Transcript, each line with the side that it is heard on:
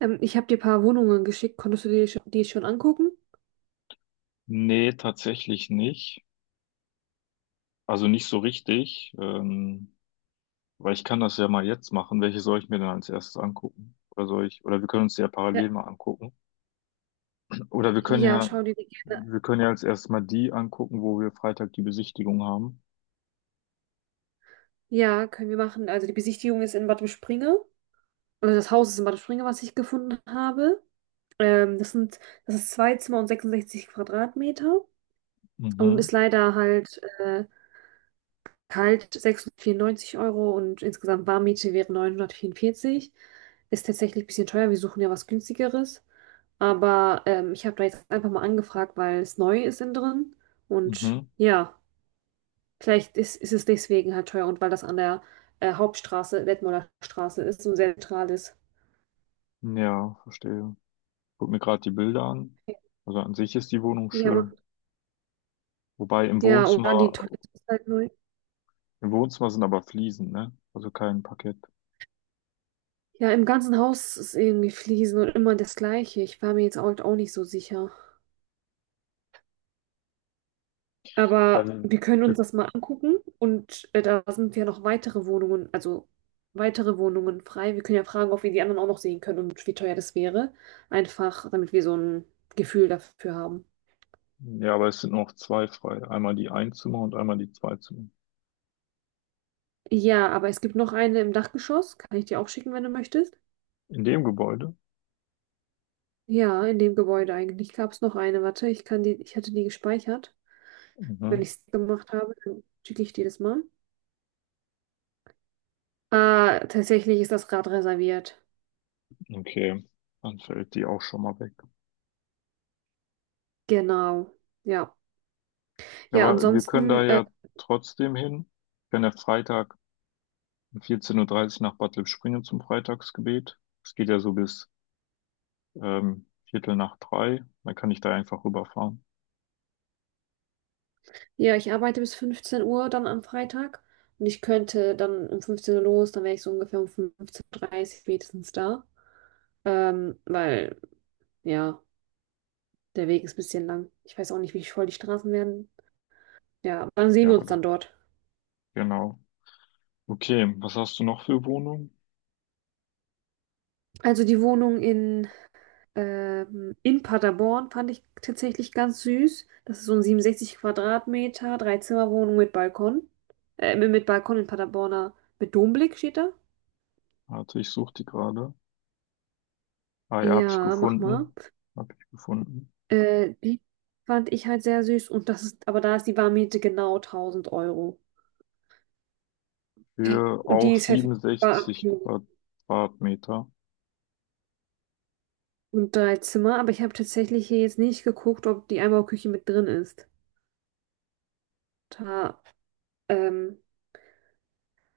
right: Ich habe dir ein paar Wohnungen geschickt. Konntest du dir die schon angucken?
left: Nee, tatsächlich nicht. Also nicht so richtig, weil ich kann das ja mal jetzt machen. Welche soll ich mir denn als erstes angucken? Oder soll ich, oder wir können uns die ja
right: Ja,
left: parallel mal angucken. Oder
right: ja, schau dir die gerne an.
left: wir können ja als erstes mal die angucken, wo wir Freitag die Besichtigung haben.
right: Ja, können wir machen. Also die Besichtigung ist in Bad Springe. Also das Haus ist in Bad Springe, was ich gefunden habe. Ähm, das sind, das ist zwei Zimmer und 66 Quadratmeter und
left: Mhm,
right: ist leider halt kalt 694 € und insgesamt Warmmiete wäre 944. Ist tatsächlich ein bisschen teuer. Wir suchen ja was günstigeres. Aber ich habe da jetzt einfach mal angefragt, weil es neu ist innen drin. Und
left: mhm.
right: ja. Vielleicht ist es deswegen halt teuer und weil das an der Hauptstraße, Detmolder Straße ist und sehr zentral ist.
left: Ja, verstehe. Guck mir gerade die Bilder an. Also an sich ist die Wohnung
right: Ja,
left: schön. Wobei
right: ja, oder die Toilette ist halt neu.
left: Im Wohnzimmer sind aber Fliesen, ne? Also kein Parkett.
right: Ja, im ganzen Haus ist irgendwie Fliesen und immer das Gleiche. Ich war mir jetzt auch nicht so sicher.
left: Ja,
right: Aber
left: wir
right: wir können uns das mal angucken und da sind ja noch weitere Wohnungen, also weitere Wohnungen frei. Wir können ja fragen, ob wir die anderen auch noch sehen können und wie teuer das wäre. Einfach, damit wir so ein Gefühl dafür haben.
left: Ja, aber es sind noch zwei frei. Einmal die Einzimmer und einmal die Zweizimmer.
right: Ja, aber es gibt noch eine im Dachgeschoss. Kann ich dir auch schicken, wenn du möchtest?
left: In dem Gebäude?
right: Ja, in dem Gebäude eigentlich gab es noch eine. Warte, ich kann die, ich hatte die gespeichert. Wenn
left: Mhm.
right: ich es gemacht habe, dann schicke ich dir das mal. Ah, tatsächlich ist das gerade reserviert.
left: Okay, dann fällt die auch schon mal weg.
right: Genau. Ja.
left: Ja,
right: Ja,
left: aber wir können da
right: ansonsten,
left: ja trotzdem hin. Wir können ja Freitag um 14:30 Uhr dreißig nach Bad Lippspringe zum Freitagsgebet. Es geht ja so bis Viertel nach drei. Dann kann ich da einfach rüberfahren.
right: ja, ich arbeite bis 15 Uhr dann am Freitag. Und ich könnte dann um 15 Uhr los, dann wäre ich so ungefähr um 15:30 Uhr dreißig spätestens da. Ähm, weil, ja, der Weg ist ein bisschen lang. Ich weiß auch nicht, wie voll die Straßen werden. Ja, dann sehen
left: Ja,
right: wir
left: aber
right: uns dann
left: da-
right: dort.
left: genau. Okay, was hast du noch für Wohnungen?
right: Also die Wohnung in Paderborn fand ich tatsächlich ganz süß. Das ist so ein 67 Quadratmeter Dreizimmerwohnung mit Balkon. Mit Balkon in Paderborner, mit Domblick steht da.
left: Warte, ich suche die gerade. Ah ja, habe ich
right: Ja, mach mal.
left: gefunden. Habe ich gefunden.
right: Die fand ich halt sehr süß und aber da ist die Warmmiete genau 1000 Euro.
left: Für
right: Und
left: auch
right: die ist verfügbar
left: 67 Quadratmeter.
right: und drei Zimmer, aber ich habe tatsächlich hier jetzt nicht geguckt, ob die Einbauküche mit drin ist. Da, ähm,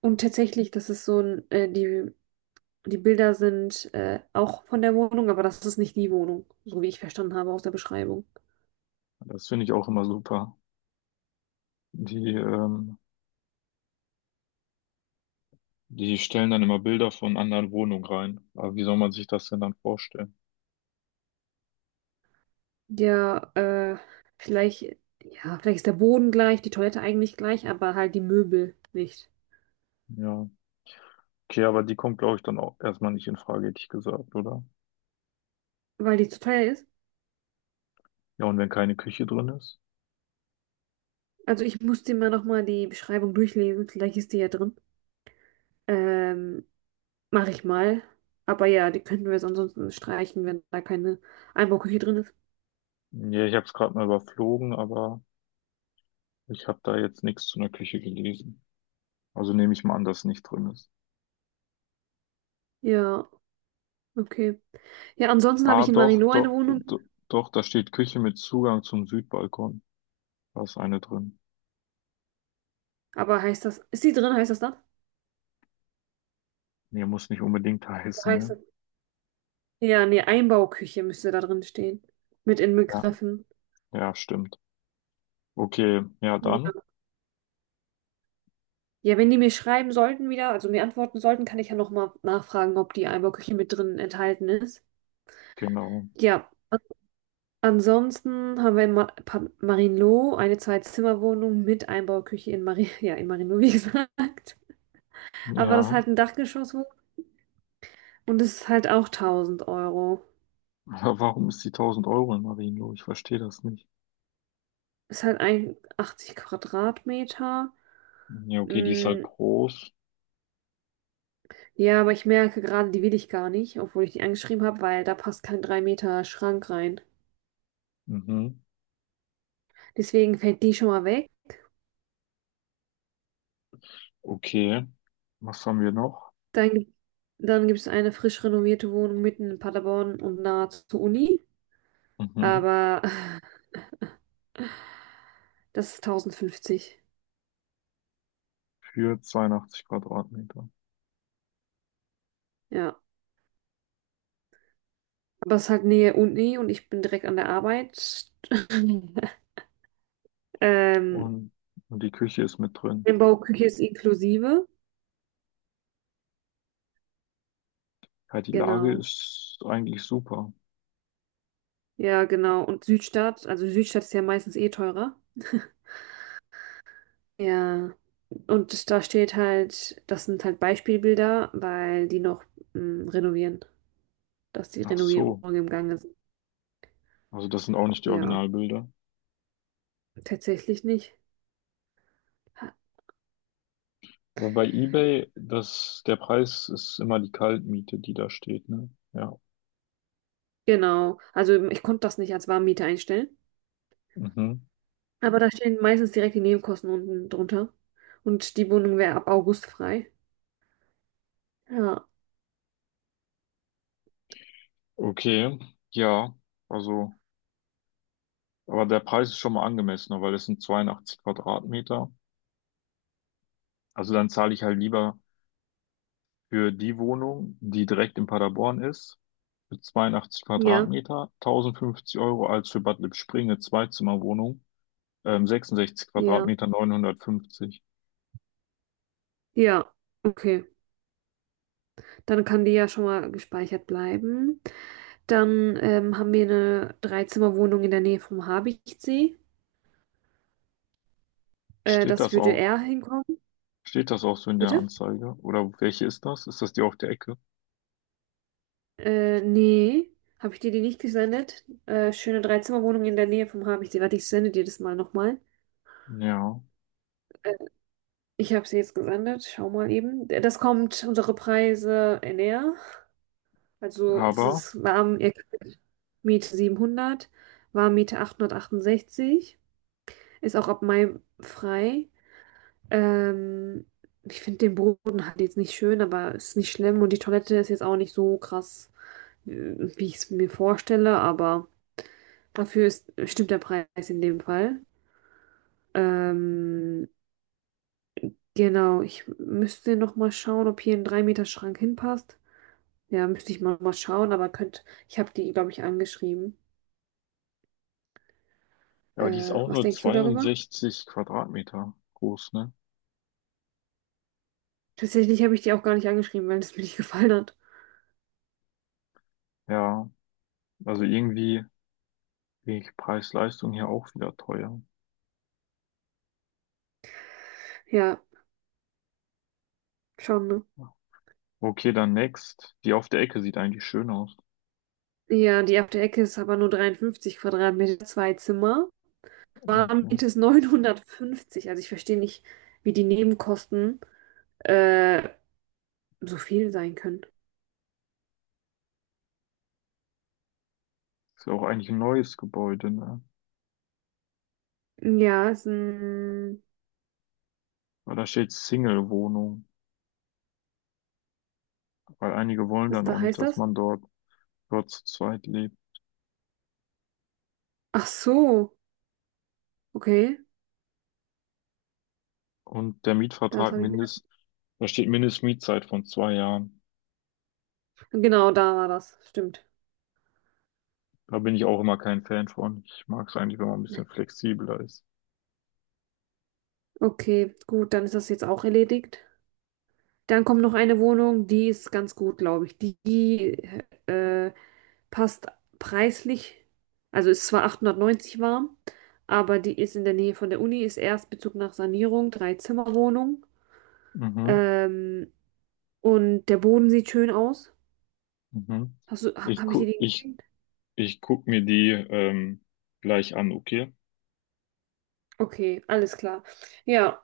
right: Und tatsächlich, das ist die Bilder sind auch von der Wohnung, aber das ist nicht die Wohnung, so wie ich verstanden habe aus der Beschreibung.
left: Das finde ich auch immer super. Die, ähm, die stellen dann immer Bilder von anderen Wohnungen rein. Aber wie soll man sich das denn dann vorstellen?
right: Ja, äh, vielleicht, ja, vielleicht ist der Boden gleich, die Toilette eigentlich gleich, aber halt die Möbel nicht,
left: Ja. Okay, aber die kommt, glaube ich, dann auch erstmal nicht in Frage, hätte ich gesagt, oder?
right: weil die zu teuer ist.
left: Ja, und wenn keine Küche drin ist?
right: Also ich muss dir mal nochmal die Beschreibung durchlesen, vielleicht ist die ja drin. Ähm, Mache ich mal. Aber ja, die könnten wir jetzt ansonsten streichen, wenn da keine Einbauküche drin ist.
left: Ja, ich habe es gerade mal überflogen, aber ich habe da jetzt nichts zu einer Küche gelesen. Also nehme ich mal an, dass nicht drin ist.
right: Ja, okay. Ja, ansonsten habe
left: Ah,
right: ich in
left: doch,
right: Marino eine
left: doch,
right: Wohnung.
left: doch, doch, da steht Küche mit Zugang zum Südbalkon. Da ist eine drin.
right: Aber heißt das, ist die drin, heißt das das?
left: Nee, muss nicht unbedingt heißen,
right: Heißt
left: ne?
right: das? Ja, nee, Einbauküche müsste da drin stehen. Mit
left: Ja,
right: inbegriffen.
left: ja, stimmt. Okay, ja, dann,
right: Ja. Ja, wenn die mir schreiben sollten wieder, also mir antworten sollten, kann ich ja nochmal nachfragen, ob die Einbauküche mit drin enthalten ist.
left: genau.
right: Ja, ansonsten haben wir in Marienloh eine Zwei-Zimmer-Wohnung mit Einbauküche in Mari ja, in Marienloh, wie gesagt. Aber das ist
left: Ja,
right: halt ein Dachgeschosswohnung und das ist halt auch tausend Euro.
left: aber warum ist die 1000 Euro in Marienloh? Ich verstehe das nicht.
right: Ist halt ein 80 Quadratmeter.
left: Ja, okay, die ist halt
right: Mm.
left: groß.
right: Ja, aber ich merke gerade, die will ich gar nicht, obwohl ich die angeschrieben habe, weil da passt kein 3 Meter Schrank rein.
left: Mhm,
right: Deswegen fällt die schon mal weg.
left: okay. Was haben wir noch?
right: Dann, gibt- dann gibt es eine frisch renovierte Wohnung mitten in Paderborn und nahe zur Uni.
left: Mhm,
right: Aber das ist 1.050.
left: für 82 Quadratmeter.
right: Ja. Aber es ist halt Nähe Uni und ich bin direkt an der Arbeit. Ähm,
left: Und, und die Küche ist mit drin.
right: Einbauküche ist inklusive.
left: Ja, die Lage
right: Genau.
left: ist eigentlich super.
right: Ja, genau. Und Südstadt, also Südstadt ist ja meistens eh teurer. Ja, und das, da steht halt, das sind halt Beispielbilder, weil die noch renovieren, dass die
left: Ach so.
right: Renovierungen im Gange sind.
left: Also das sind auch nicht die
right: Ja,
left: Originalbilder.
right: tatsächlich nicht. Ha-
left: Aber bei eBay, das, der Preis ist immer die Kaltmiete, die da steht, ne? Ja,
right: Genau, also ich konnte das nicht als Warmmiete einstellen,
left: Mhm.
right: aber da stehen meistens direkt die Nebenkosten unten drunter und die Wohnung wäre ab August frei. Ja,
left: Okay, ja, also, aber der Preis ist schon mal angemessener, weil es sind 82 Quadratmeter. Also dann zahle ich halt lieber für die Wohnung, die direkt in Paderborn ist, für 82
right: ja,
left: Quadratmeter, 1050 Euro, als für Bad Lippspringe, Zweizimmerwohnung, 66
right: ja,
left: Quadratmeter, 950.
right: ja, okay. Dann kann die ja schon mal gespeichert bleiben. Dann haben wir eine Dreizimmerwohnung in der Nähe vom Habichtsee.
left: Steht
right: Das
left: das
right: würde
left: auch,
right: er hinkommen.
left: steht das auch so in der
right: Bitte?
left: Anzeige? Oder welche ist das? Ist das die auf der Ecke?
right: Nee. Habe ich dir die nicht gesendet? Schöne Dreizimmerwohnung in der Nähe vom Habichtsee. Warte, ich sende dir das mal nochmal.
left: Ja,
right: Äh, Ich habe sie jetzt gesendet. Schau mal eben. Das kommt unsere Preise näher. Also, das
left: aber,
right: ist warm, ihr kriegt Miete 700, Warmmiete 868. Ist auch ab Mai frei. Ähm, Ich finde den Boden halt jetzt nicht schön, aber ist nicht schlimm. Und die Toilette ist jetzt auch nicht so krass wie ich es mir vorstelle, aber stimmt der Preis in dem Fall. Ähm, genau, ich müsste noch mal schauen, ob hier ein 3 Meter Schrank hinpasst. Ja, müsste ich mal schauen, aber ich habe die, glaube ich, angeschrieben.
left: ja, aber die ist auch
right: Was
left: nur
right: denkst du darüber?
left: 62 Quadratmeter groß, ne?
right: Tatsächlich habe ich die auch gar nicht angeschrieben, weil es mir nicht gefallen hat.
left: Ja, also irgendwie ich Preis-Leistung hier auch wieder teuer.
right: Ja, schon, ne?
left: Okay, dann Next. Die auf der Ecke sieht eigentlich schön aus.
right: Ja, die auf der Ecke ist aber nur 53 Quadratmeter, zwei Zimmer.
left: Okay.
right: Warmmiete ist 950. Also ich verstehe nicht, wie die Nebenkosten äh, so viel sein können.
left: Ist ja auch eigentlich ein neues Gebäude, ne?
right: Ja,
left: Weil da steht Single-Wohnung. Weil einige wollen
right: was
left: dann auch
right: da
left: nicht,
right: heißt
left: dass
right: das?
left: man dort, dort zu zweit lebt.
right: Ach so, okay,
left: Und der
right: das
left: Mietvertrag
right: habe ich mir.
left: mindest, da steht Mindestmietzeit von 2 Jahren.
right: Genau, da war das, stimmt.
left: Da bin ich auch immer kein Fan von. Ich mag es eigentlich, wenn man ein bisschen flexibler ist.
right: Okay, gut, dann ist das jetzt auch erledigt. Dann kommt noch eine Wohnung, die ist ganz gut, glaube ich. Die äh, passt preislich, also ist zwar 890 warm, aber die ist in der Nähe von der Uni, ist Erstbezug nach Sanierung, Drei-Zimmer-Wohnung.
left: Mhm,
right: Ähm, und der Boden sieht schön aus.
left: mhm.
right: Hast du, ha-
left: Ich
right: habe ich dir
left: gu
right: den
left: ich,
right: geschenkt?
left: ich guck mir die gleich an, okay?
right: Okay, alles klar. Ja,